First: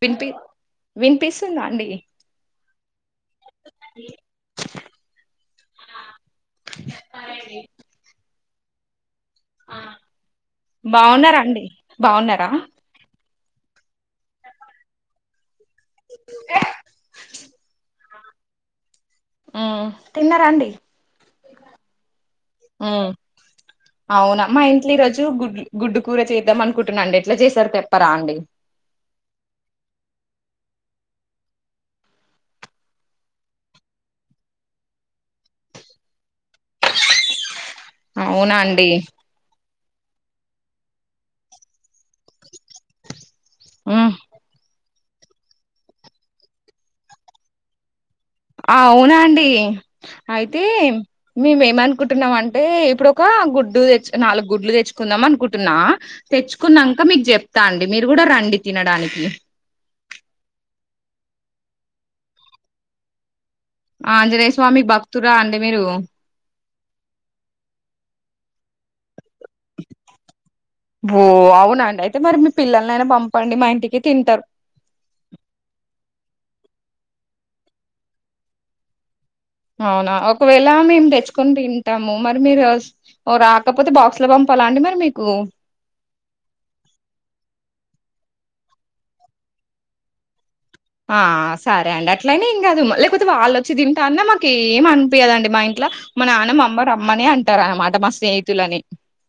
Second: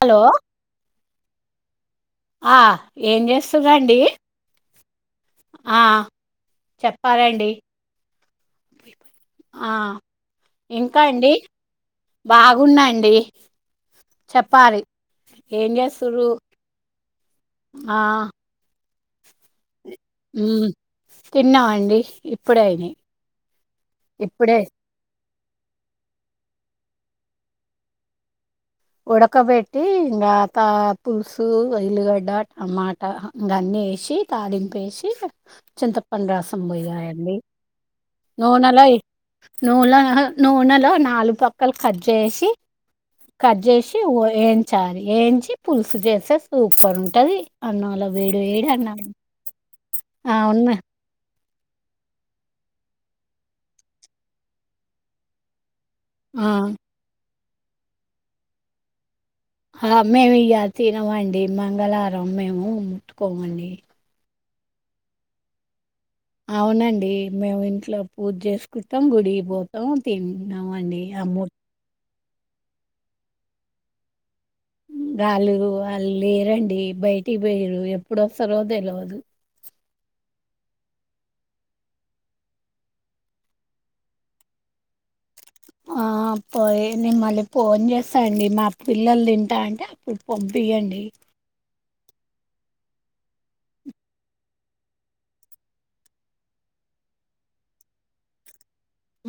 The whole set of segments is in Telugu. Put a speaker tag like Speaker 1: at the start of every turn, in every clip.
Speaker 1: హలో
Speaker 2: వినిపి వినిపిస్తుందా అండి
Speaker 1: అ ఏం జెస్తురండి అ ఆ చెప్పాలండి [inaudible] అ ఇంకా అండి
Speaker 2: బాగున్నారా బాగున్నారా
Speaker 1: బాగున్నాండి చెప్పారి ఏం చేస్తురు అ ఆ
Speaker 2: అ ఆ
Speaker 1: ఉమ్ తిన్నా అండి ఇప్పుడెఐనై
Speaker 2: మ్మ్
Speaker 1: ఇప్పుడే
Speaker 2: జు గుడ్ల గుడ్డు కూర చేద్దాం అనుకుంటున్నా అండి ఎట్లా జెసారు తెప్పరా అండి
Speaker 1: ఉడకబెట్టి ఇంగా త పుసు ఎలిగడ్డ టమాటా ఇంగా అన్నీ ఎశి తాలింప్ ఎశి చింతపండ్ రసం పోయాయండి
Speaker 2: అవునా
Speaker 1: నూనల
Speaker 2: అండి
Speaker 1: ఇ నూన్ల నూనెల నాల్ పక్కల్ కట్ జేసీ కట్ జేసి
Speaker 2: మ్మ్
Speaker 1: వో ఏయించాలి ఏంచి పుల్సు జెస్తే సూపర్ ఉంటది అన్నళ్లా
Speaker 2: అ అవ్ నా అండి అయితే
Speaker 1: అవును
Speaker 2: మేమ్ ఏమన్ కుంటున్నాం అంటే ఇప్పుడు ఒక గుడ్డు తెచ్ నాలుగ్ గుడ్లు తెచ్చుకుందాం అనుకుంటున్నా
Speaker 1: ఆ
Speaker 2: తెచ్చుకున్నాంక మీక్ జెప్ ఇస్త అండి మీరు కూడా రండి తినడానికి
Speaker 1: అ మేమ్ ఇయల తినవండి మంగళరం మేము ముట్టుకోమండి
Speaker 2: ఆంజనేశ్ స్వామి భక్తుర అండి మీరు
Speaker 1: అవ్ నండి మేమ్ ఇంట్లో పూజ్ జెస్ క్రితం గుడి పోతాం తిన్నాం అండి ఆమూ
Speaker 2: తే మరి మీ పిల్లలను ఐనా పంపండి మా ఇంటికి తింటరు.
Speaker 1: వాళ్లు వాళ్ళు లేరండి, బయటికి పోయిర్రు ఎప్పుడస్తరో తెలవదు.
Speaker 2: అవునా ఒకవేళ మేము తెచ్చుకొని తింటాము మరి మీరు వ ఓ రాకపోతే బాక్స్ లో పంపాలా అండి మరి మీకు.
Speaker 1: ఆ పోయి నే మళ్ళీ ఫోన్ చేస్తా అండి. మా పిల్లలు తింటా అంటే అప్పుడు పం
Speaker 2: ఆ సరే అండి అ ట్లని ఏం కాదు లేకపోతే వాళ్ళు ఒచ్చి తింటా అన్నా మాకు ఏం అనిపియదండి. మా ఇంట్ల మా నాన్న మా అమ్మ రమ్మనే అంటారు అనమాట మా స్నేహితులని.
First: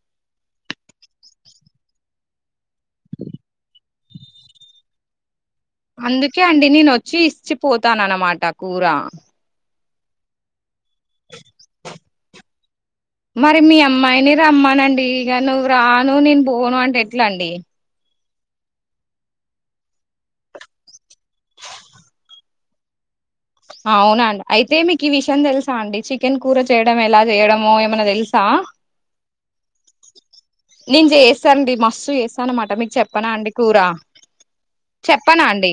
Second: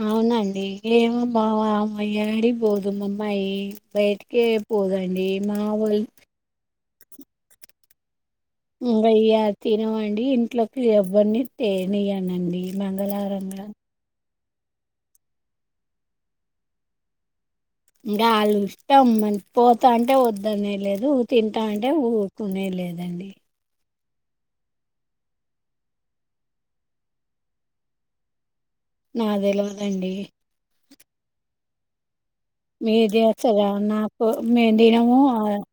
Speaker 1: అవునండి ఏమో బావ అమ్మ [unintelligible] పోదు మమ్మయి బయటికే పోదండి. మా వోళ్ళు
Speaker 2: అందుకే అండి నేను వ చ్చి ఇచ్చిపోతాను అనమా ట కూర.
Speaker 1: ఇంగ ఇగ తినమండి ఇంట్లో ఎవ్వరిని తేనీయనండి మంగళారం
Speaker 2: మరి
Speaker 1: కదా
Speaker 2: మీ అమ్మాయిని రమ్మనండి ఇగ నువ్వు రాను నేను పోను అంటే ఎట్లా అండి.
Speaker 1: ఇంగా ఆళ్ళ ఇష్టం. మన పోతాంటే వద్దనేది లేదు, తింటా అంటే ఊకునేది లేదండి.
Speaker 2: అవునాఅండి, అయితే మీకు ఈ విషయం తెలుసా అండి చికెన్ కూర చేయడం ఎలా చేయడమో ఏమన్నా తెలుసా.
Speaker 1: నాకు తెలవదండి.
Speaker 2: నేను చేస్తానండి మస్తు చేస్
Speaker 1: మీరు చేస్తరా నాకు మేము తినము. ఆ
Speaker 2: చెప్పనా అండి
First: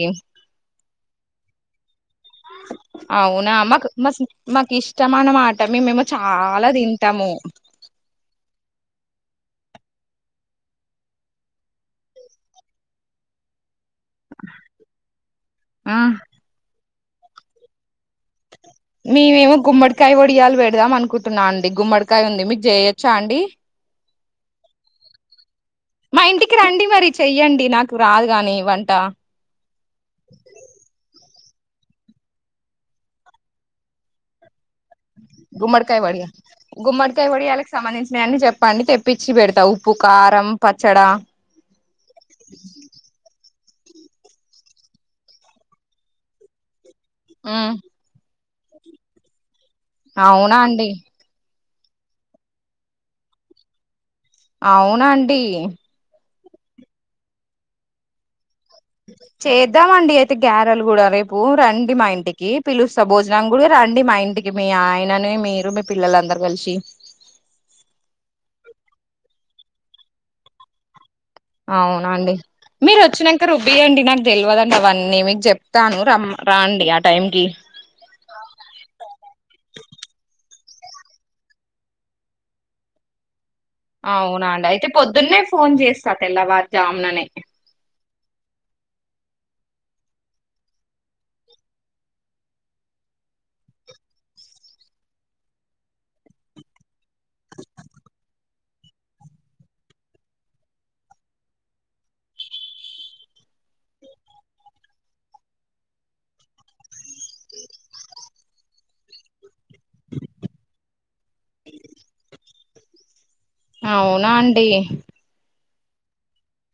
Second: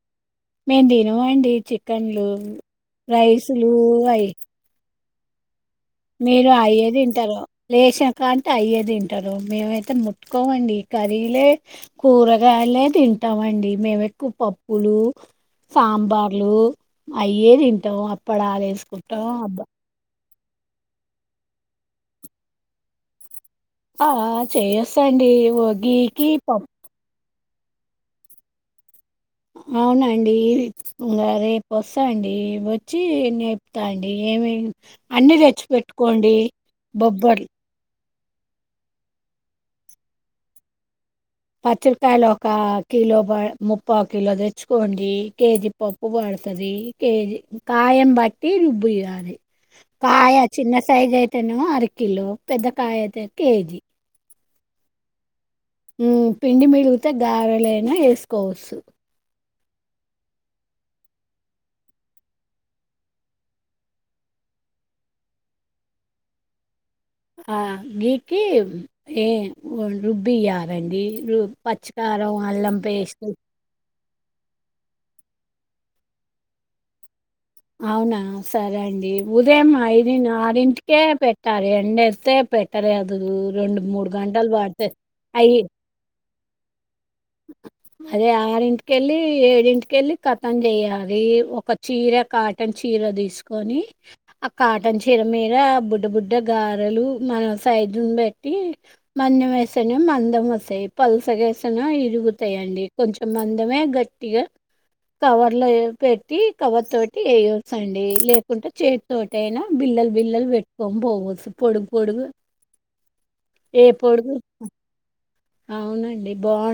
Speaker 1: మేము తినమండి చికెన్లు.
Speaker 2: అవునా
Speaker 1: రైసులు
Speaker 2: మాకు మస్
Speaker 1: అయి
Speaker 2: మకి ఇష్ ష్టం అనమా
Speaker 1: మీరు అయ్యే తింటరు, లేచిన కానుంచి అయ్యేదింట టరు మేమైతే ముట్టుకోమండి. కర్రీలే కూరగాయలే తింటామండి. మేం ఎక్కువ పప్పులు,
Speaker 2: ఆ
Speaker 1: సాంబార్లు అయ్యే తింటాం. అ ప్పడాలేసుకుంటం
Speaker 2: మేమేమో
Speaker 1: అబ్బా
Speaker 2: గుమ్మడికాయ వడియాలు పెడదాం అనుకుంటున్నా అండి. గుమ్మడికాయ ఉంది మీకు చేయొచ్చా అండి.
Speaker 1: ఆ చేస్తాండి ఓ
Speaker 2: మా
Speaker 1: గీకి
Speaker 2: ఇంటికి
Speaker 1: పం
Speaker 2: రండి మరి చెయ్యండి నాకు రాదు గాని వంటా.
Speaker 1: అవునండి ఇంగా రేపు వస్తాండి వచ్చి నేరుపుతా అండి ఏమేం అన్నీ
Speaker 2: గుమ్మడ్కాయ వడియాలు
Speaker 1: తెచ్చిపెట్టుకోండి.
Speaker 2: గుమ్మడికాయ
Speaker 1: బొబ్బట్లు
Speaker 2: వడియాలకి సంబందించి నయి అన్ని చెప్పండి తెప్పించి పెడతా ఉప్పు, కారం, పచ్చడా
Speaker 1: పచ్చిమిరపకాయలు ఒకా కిలో బాయ్ ముప్పావు కిలో తెచ్చుకోండి. కేజీ పప్పు పడుతది కేజీ
Speaker 2: ఉమ్,
Speaker 1: కాయన్ బట్ట్ టీ రుబ్బియాలి కాయా
Speaker 2: అవునా
Speaker 1: చిన్న
Speaker 2: అండి
Speaker 1: సైజ్ అయితేనేమో అరక్ కిలో పెద్దకాయ అయితే కేజీ
Speaker 2: అవునా అండీ
Speaker 1: హ్మూ పిండి మిగులుతే గ్యారలైనా ఏసుకోవచ్
Speaker 2: చేద్దామ్ అండి అయితే గ్యారెలు గూడా. రేపూ రండి మా ఇంటికీ పిలుస్తా. భోజనం గూడా రండి మా ఇంటికి మీ ఆయనని మీరు మీ పిల్లలందరు కల్శీ.
Speaker 1: ఆ గీకి ఏ రుబ్బియారండీ
Speaker 2: అవునండి. మీరు వచ్చినంక రుబ్బీయండి నాక్ తెల్వదండి అవన్నీ మీక్ చెప్తాను రం రాండి ఆ టైం
Speaker 1: అవునా సరే అండీ. ఉదయమ్ ఐదిన్ ఆరింటి కే పెట్టాలే ఎండొస్తే పెట్టలేదూ
Speaker 2: అవునా అండి. అయితే పొద్దున్నే ఫోన్ చేస్తా. తెల్లా వార్ జామ్ లనే
Speaker 1: అదే ఆరింటికెళ్ళీ ఏడింటికెళ్ళీ ఖతం జెయ్యాలీ. ఒక చీర కాటన్ చీర తీసుకొని ఆ కాటన్ చీర మీద ఆ బుడ్డ బుడ్డ గారెలు మన సైజుని బట్టీ, మందం వేస్తనేమొ మందం వస్తాయి పల్సగ వేస్తేనేమో ఇర్ రుగుతాయండి కొంచెం మందమే గట్టిగా, కవర్ లో పెట్టీ కవర్ తోటి ఏయొచ్చు అండీ. లేకుంటే చేతి తోటి అయినా బిల్లల్ బిల్లల్ పెట్టుకోన్ పోవద్ పొడుగు పొడుగు ఏ
Speaker 2: అవునా
Speaker 1: పొడుగు
Speaker 2: అండి
Speaker 1: అవునండి బావ్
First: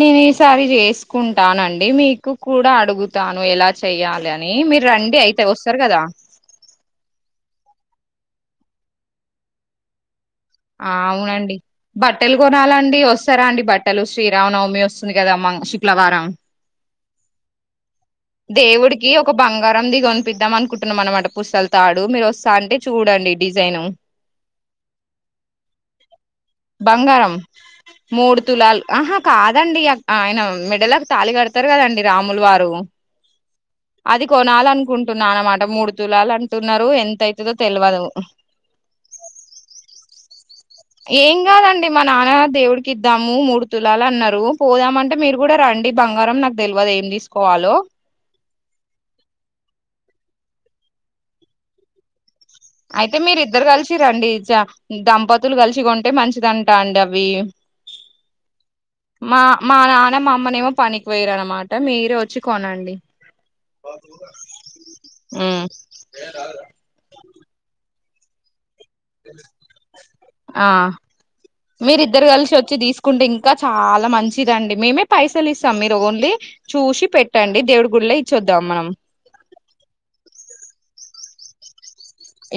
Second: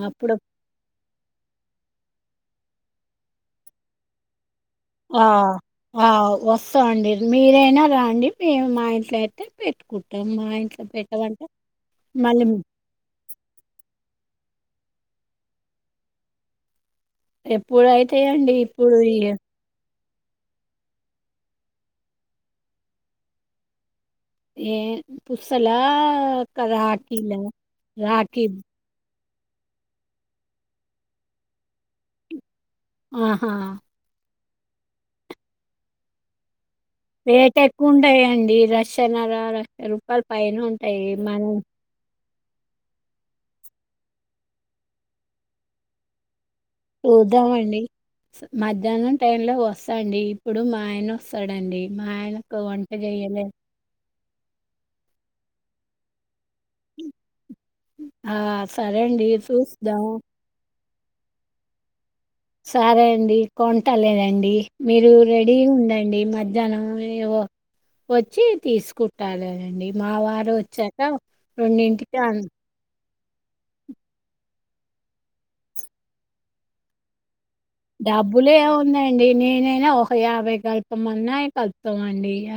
Speaker 2: నేను
Speaker 1: అప్పుడు
Speaker 2: ఈసారి చేసుకుంటానండి మీకు కూడా అడ్ అడుగుతాను ఎలా చెయ్యాలన్ నీ మీరు రండి
Speaker 1: ఆ
Speaker 2: అయితే వస్తారు గదా.
Speaker 1: ఆ వస్తామండి మీరైనా రాండి మేము మా ఇంట్లో అయితే పెట్టుకుం
Speaker 2: ఆవునండి బట్టలు
Speaker 1: మళ్ళీ
Speaker 2: కొనాలండి వస్తారా అండి బట్టలు శ్రీ రావనవమి వస్తుంది గదా మంగ్ శుక్లవారం
Speaker 1: ఎప్పుడయి
Speaker 2: దేవుడికి ఒక బంగారంది గొన్ పిద్దాం అనుకుంటున్నాం అనమాట పుస్తల్ తాడు. మీరు వస్తా అంటే చూడండి డిజైను.
Speaker 1: ఏ పుస్తల్లా
Speaker 2: బంగారం మూడుతులాల్ ఆహా కాదండి అక్ ఆయన మెడలక్ తాళి కడతరు కదండి రాముల్ వారు
Speaker 1: ఆహా
Speaker 2: అది కొనాలనుకుంటున్నా అనమాట మూడు తులాల్ అంట్
Speaker 1: రేట్ ఎక్కువ ఉంటాయండి. లక్షన్నర లక్ష రూపాయలు పైన ఉంట్
Speaker 2: ఏం కాదండి మన. నాన్నా దేవుడికి ఇద్దాము మూడు తులాలు అన్నారు. పోదామంటే మీరు కూడా రండి బంగారం నాకు. తెల్వదు ఏం తీసుకోవాలో.
Speaker 1: చూద్దామండి మధ్యాహ్నం టైం లో వస్తాండి. ఇప్పుడు మా ఆయన వస్తాడండి మా ఆయన
Speaker 2: అయితే మీరిద్దరు కలిసి రండి. దంపతులు కలిసి కొంటే మంచిదం రాండ్ అవి
Speaker 1: ఆ సరే అండి
Speaker 2: మ మా
Speaker 1: చూస్తాం
Speaker 2: నాన్న మా అమ్మనేమో పనికి. వైరు అనమాట మీరు ఓచ్.
Speaker 1: సరే అండి కొంట లేదండి. మీరు రెడీ ఉండండి మధ్యాహ్నం ఏవో వచ్చి తీసు. కుట్టాలేదండి మా వారు
Speaker 2: ఆ
Speaker 1: వచ్చాక రెండింటికి అన్
Speaker 2: కుంటే ఇంకా చాలా మంచిదిండి మేమే పైసలు ఇస్తాం మీరు ఓన్లీ చూసి పెట్
Speaker 1: డబ్బులేం ఉందండి నేనైనా ఒక యాభై కల్పి. మన్నాయకల్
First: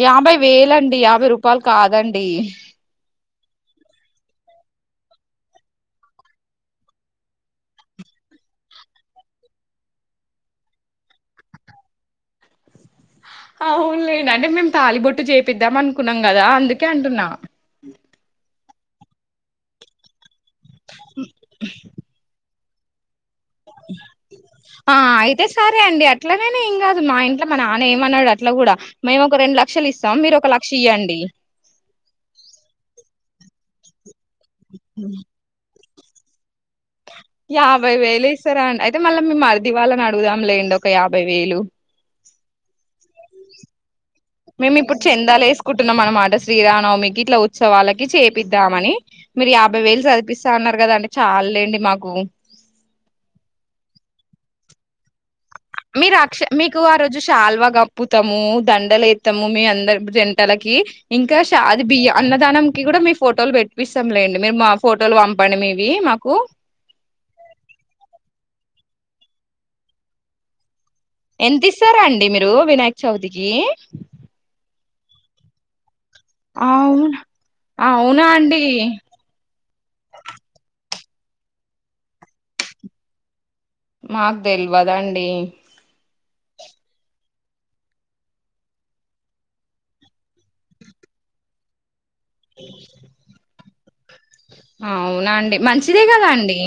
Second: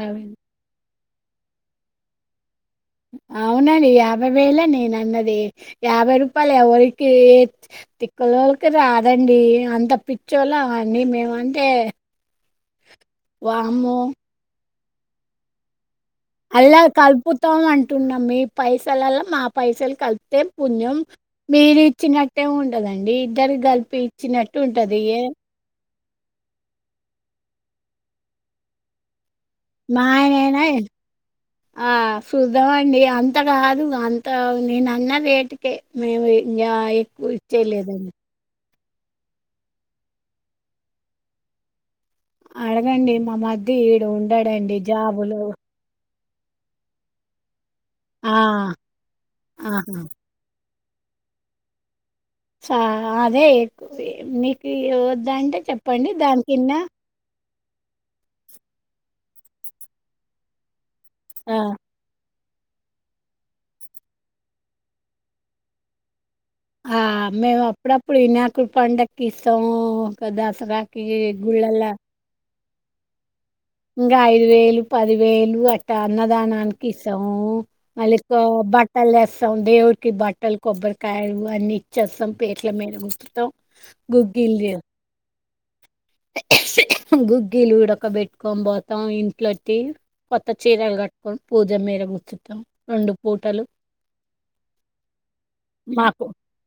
Speaker 2: యాభై వేలండి యాభ్ యభై రూపాయలు కాదండి.
Speaker 1: అవునండి యాభై వేలే నేను అన్నది. యాభై రూపాయలు ఎవరికి తిక్కలోలకి రాదండి. అంత పిచ్చోలా అండి మేమంటే.
Speaker 2: ఆహ్
Speaker 1: వామ్మో
Speaker 2: అవునులే అంటే మేం. తాలిబొట్టు చేపిద్దాం మన్
Speaker 1: అల్లా కలుపుతాం అంటున్నా మీర్ పైసల్లా మా పైసలు కలుప్ పంచం పుణ్యం మీరిచ్చినట్టే ఉన్ కదండి. దగ్గర కలిపి ఇచ్చినట్టు
Speaker 2: ఆ
Speaker 1: ఉంటది ఏ.
Speaker 2: అయితే సరే అండి అట్లనేనే ఏం కాదు మా ఇంట్లో మన నాన్న ఏమన్నాడు అట్లా కూడా మేము ఒక రెండు లక్షలు ఇస్తాం మీరు ఒక
Speaker 1: మాయననా
Speaker 2: లక్ష ఇయ్యండి
Speaker 1: ఆహ్ చుద్దామండి అంత. రాదు వాళ్లకి. తవుంది నేనన్న వేటికే మేమే న్యయి.
Speaker 2: యాభై వేలు ఇస్తారా ఎక్ అయితే మళ్ళ మీ మరిది వాళ్ళని అడుగుదాం లేండి ఒక యాభై వేలు.
Speaker 1: అడగండి మా మధ్య ఏడు.
Speaker 2: మేము ఇప్పుడు చందాల వేసుకుంటున్నాం మనం ఆట శ్రీ రానవు మీకు ఇట్లా సో వాళ్ళకి
Speaker 1: ఆ!
Speaker 2: చేపిద్దామని మీరు యాభై
Speaker 1: ఆహా!
Speaker 2: వేలు చదిపిస్తాన్నారు కదండి చాలలేండి మాకు
Speaker 1: అదే మీకు వద్దంటే చెప్పండి
Speaker 2: మీరు అక్ష
Speaker 1: దాని కింద
Speaker 2: మీకు ఆ రోజు శాల్వా కప్పుతాము దండలు వస్తాము మీ అందరి జంటలకి ఇంకా
Speaker 1: ఆ!
Speaker 2: షాది బియ్య అన్న ధానంకి కూడా మీ ఫోటోలు పెట్టిపిస్తాంలేండి మీరు మా ఫోటోలు పంపండి మీవి మాకు
Speaker 1: ఆ మేము అప్పుడప్పుడునా వినాయకుడి పండక్కి సౌ [unintelligible] దసరా కి
Speaker 2: ఎంత
Speaker 1: గుళ్ళలా
Speaker 2: ఇస్తారండి వినాయక చవితికి
Speaker 1: ఇంకా ఐదు వేలు పది వేలు అన్నదానానికి
Speaker 2: అవును
Speaker 1: ఇస్తాం మళ్లీ
Speaker 2: అవునా అండి
Speaker 1: బట్టలుస్తాం దేవుడికి బట్టలు కొబ్బరికాయలు అన్నీ ఇచ్చేస్తాం పీటల మీద కూర్చుంటాం
Speaker 2: మాకు తెలవదండి
Speaker 1: గుగ్గిలుడొక పెట్టి కట్కొ పోతాం ఇంట్లోట్టి కొత్త చీరలు కట్టుకొని పూజ మీరర్ ప్రస్తుతం రెండు పూటలు
Speaker 2: అవునా అండి మంచిదే
Speaker 1: మాకు
Speaker 2: కదా అండి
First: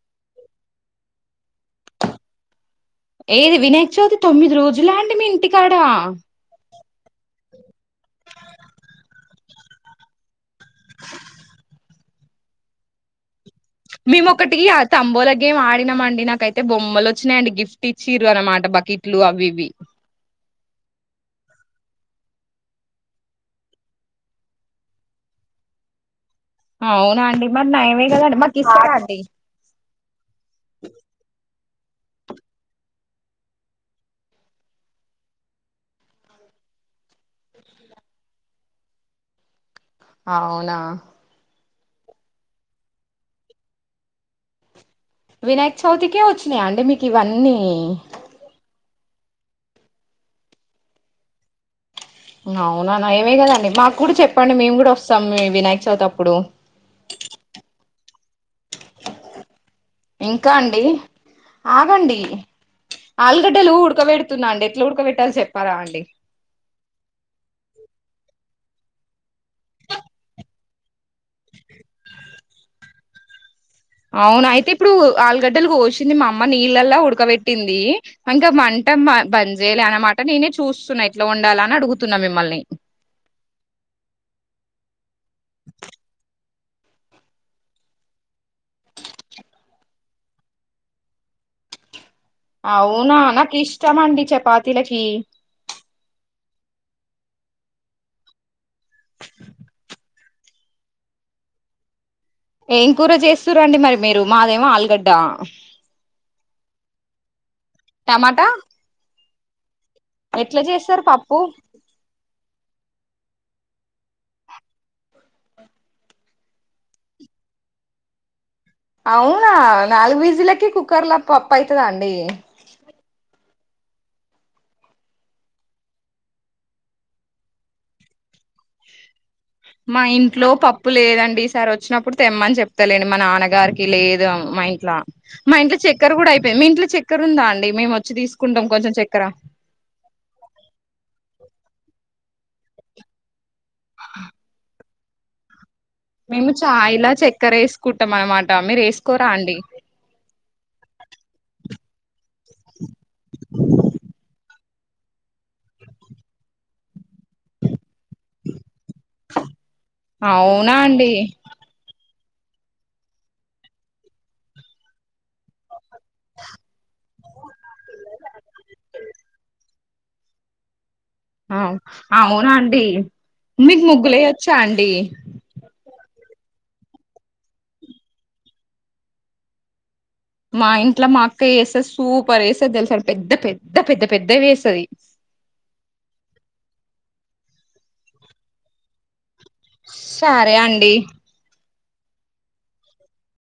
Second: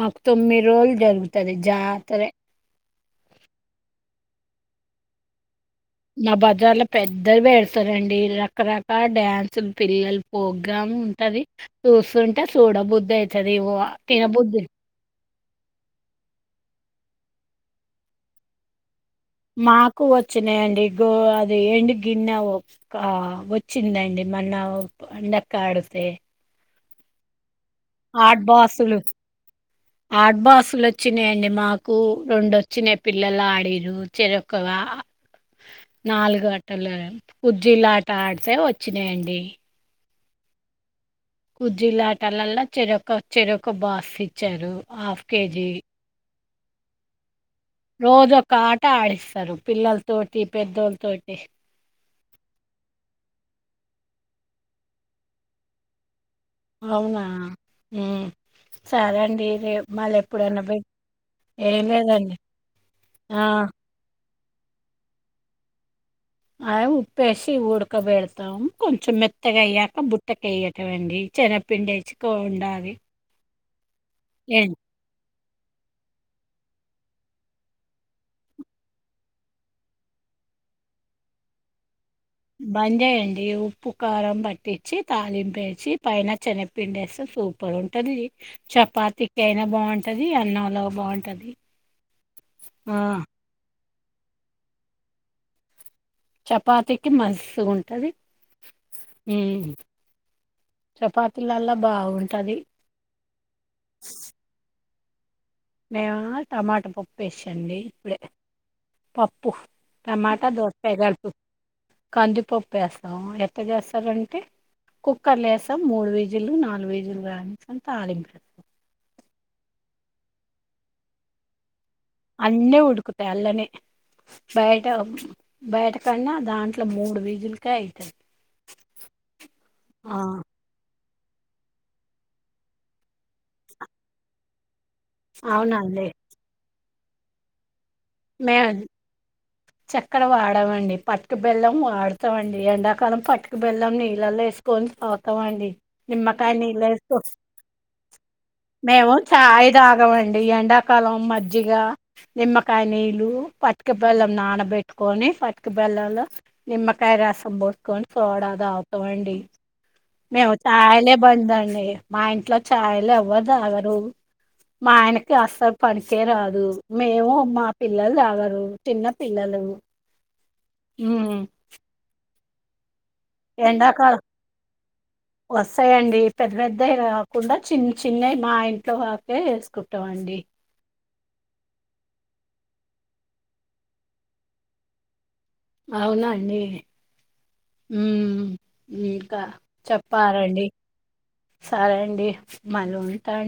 Speaker 1: మాకు తొమ్మిది రోజులు జరుగుతది జాతరే
Speaker 2: ఏది వినాయక చవితి తొమ్మిది రోజులు అండి మీ [unintelligible] కాడ
Speaker 1: పెద్దలు పెడతారండి రకరకాల డ్యాన్సులు పిల్లలు ప్రోగ్రామ్ ఉంటది చూస్తుంటే చూడబుద్ధి అయితుంది
Speaker 2: మేము ఒక్కటిక తంబోలా మేం ఆడినాంమండి నాకైతే బొమ్మలు వచ్చాయియండి గిఫ్ట్ ఇచ్చింద్రు అనమాట బకీ ఎట్లు అవి ఇవి
Speaker 1: వచ్చినయండి గో అది ఎండు గిన్న వచ్చిందండి మన్న అండక్క ఆడితే
Speaker 2: అవునా అండి మరి నయమే కదండి
Speaker 1: ఆడ్
Speaker 2: మాకు ఇస్తారా
Speaker 1: బాసులు
Speaker 2: అండి
Speaker 1: హాట్ బాక్సులు వచ్చినాయండి మాకు కు రెండు వచ్చినా పిల్లలు ఆడరు చిరకుగా నాలుగు ఆటలు కు్జీలా ఆట ఆడితే వచ్చినాయండి
Speaker 2: అవునా
Speaker 1: కుజ్జీలాటాలల్లో చెర ఒక చెరక బాస్ ఇచ్చారు
Speaker 2: వినాయక చౌతి కి వచ్చ యా అండి మీకు ఇవన్నీ
Speaker 1: రోజు ఒక్క ఆ అట్టా ఆడిస్తారు పిల్లలతోటి పెద్దోళ్ళతోటి
Speaker 2: అవునానా ఏమే కదండి మాకు కూడా చెప్పండి. మేము కూడా వస్తాం. మీ వినాయక చవితి అప్పుడు
Speaker 1: అవునా ఉమ్ సరే అండి రేప్
Speaker 2: ఇంకా అండి ఆగండి
Speaker 1: లేదండి ఆ
Speaker 2: ఆలుగడ్డలు ఉడకబెడు తున్న అండి ఎట్లా ఊడక పెట్టాలి చెప్పారా అండి
Speaker 1: అ ఉప్పేసి ఉడకబెడతాం కొంచెం మెత్తగా అయ్యాక బుట్టక వేయటం అండి. చనగపిండి వేసిగ వండాలి
Speaker 2: అవును అయితే ఇప్పుడు ఆలుగడ్ బద్దలు కోసింది మా అమ్మ నీళ్ళలా ఉడకబెట్టింది. ఇంకా మంట బంద్ చేేయలే అనమాట. నేనే చూస్తున్నా ఎట్లా వండాల అని అడుగుతు
Speaker 1: బంద్ జేయండి. ఉప్పు కారం పట్టించి తాళింపేచి పైన సెనగపిండి వేస్తే సూపర్ ఉంటది. చపాతికి అయినా బాగుంటది. అన్నంలో బాగుంటది. ఆ
Speaker 2: అవునా నా కిష్ ఇష్టమండి చపాతిలకి
Speaker 1: చపాతికి మస్ గ ఉంటది ఉం చపాతీలలా బాగుం
Speaker 2: ఏం కూర చేస్తుర్రండి మరి మీరు మాదేమో ఆల్ గడ్ డ్డ
Speaker 1: మేము టమాటా పప్పు ఏసాండి ఇప్పుడే
Speaker 2: టమాటా
Speaker 1: పప్ ప్పు టమాటా
Speaker 2: ఎట్లా
Speaker 1: దోస కాయి
Speaker 2: చేస్తారు
Speaker 1: కలపు
Speaker 2: పప్పు
Speaker 1: కందిపప్పు ఎస్తాము ఎంత చేస్తారంటే కుక్కర్ల వేసాం మూడు విజులు నాలుగు విజులు రాణింక తాలింపు
Speaker 2: అవునా నాలుగు విజిల్ల కే కుక్కర్ల పప్పాయి
Speaker 1: అన్ని ఉడుకుతాయి అల్లనే బయట బయట కన్నా దాంట్లో మూడు విజిల్లకే అయితాయి.
Speaker 2: మా ఇంట్లో పప్పు లేదన్ డి ఈసార్ వచ్చినప్పుడు తెమ్మని చెప్తలేండి. మా నాన్నగారికి లేదు మా ఇంట్లా మా ఇంట్లో
Speaker 1: అవునండి
Speaker 2: చెక్కెర కూడా అయిపోయింది. మీ ఇంట్లో చెక్ చెక్కర ఉందా అండి మెమో వచ్చి తీసుకుంటాం కొంచెం చక్కర
Speaker 1: చెక్కర వాడమండి పట్టు బెల్లం వాడుతాండి ఎండాకాలం పట్టు బెల్లం నీళ్ళల్లో వేసుకొని తాగుతామండి
Speaker 2: మేము
Speaker 1: నిమ్మకాయ నీళ్ళు
Speaker 2: చాయ్లా
Speaker 1: వేసు
Speaker 2: చక్కెర వేసుకుంటాం అనమాట మీరు
Speaker 1: మేము
Speaker 2: వేసుకోరా అండి
Speaker 1: చాయ్ తాగమండి. ఎండాకాలం మజ్జిగ, నిమ్మకాయ, నీళ్ళు, పటిక బెల్లం నా నానపెట్టుకొని పటిక బెల్లం లో నిమ్మ కాయ రసం పోసుకొని సోడా తాగుతామండి. మేము
Speaker 2: అవునా అండి
Speaker 1: చాయ్లె బంద్ అండి. మా ఇంట్లో చాయ్ లు ఎవ్వరు తాగరు మా ఆయనకి అస్స పనికే రాదు మేము మా పిల్లలు తాగరు చిన్న ఊ
Speaker 2: అ అవు నా అండి మీకు
Speaker 1: ఎండాకాలం
Speaker 2: ముగులయి వచ్చా అండి
Speaker 1: వస్తాయండి పెద్ద పెద్దవి కాకుండా చిన్న చిన్నవి మా ఇంట్లో వాకే వేసుకున్
Speaker 2: మా ఇంట్లో మా అక్క ఏస్తే సూపరేస్ స్తది తెలుసా పెద్ద పెద్ద పెద్ద పెద్దవి వేస్తాది
Speaker 1: అవునా అండి ఉమ్ ఊ కా
Speaker 2: సరే
Speaker 1: చెప్పారండి
Speaker 2: అండి
Speaker 1: సరే అండి మళ్ళీ ఉంటాన్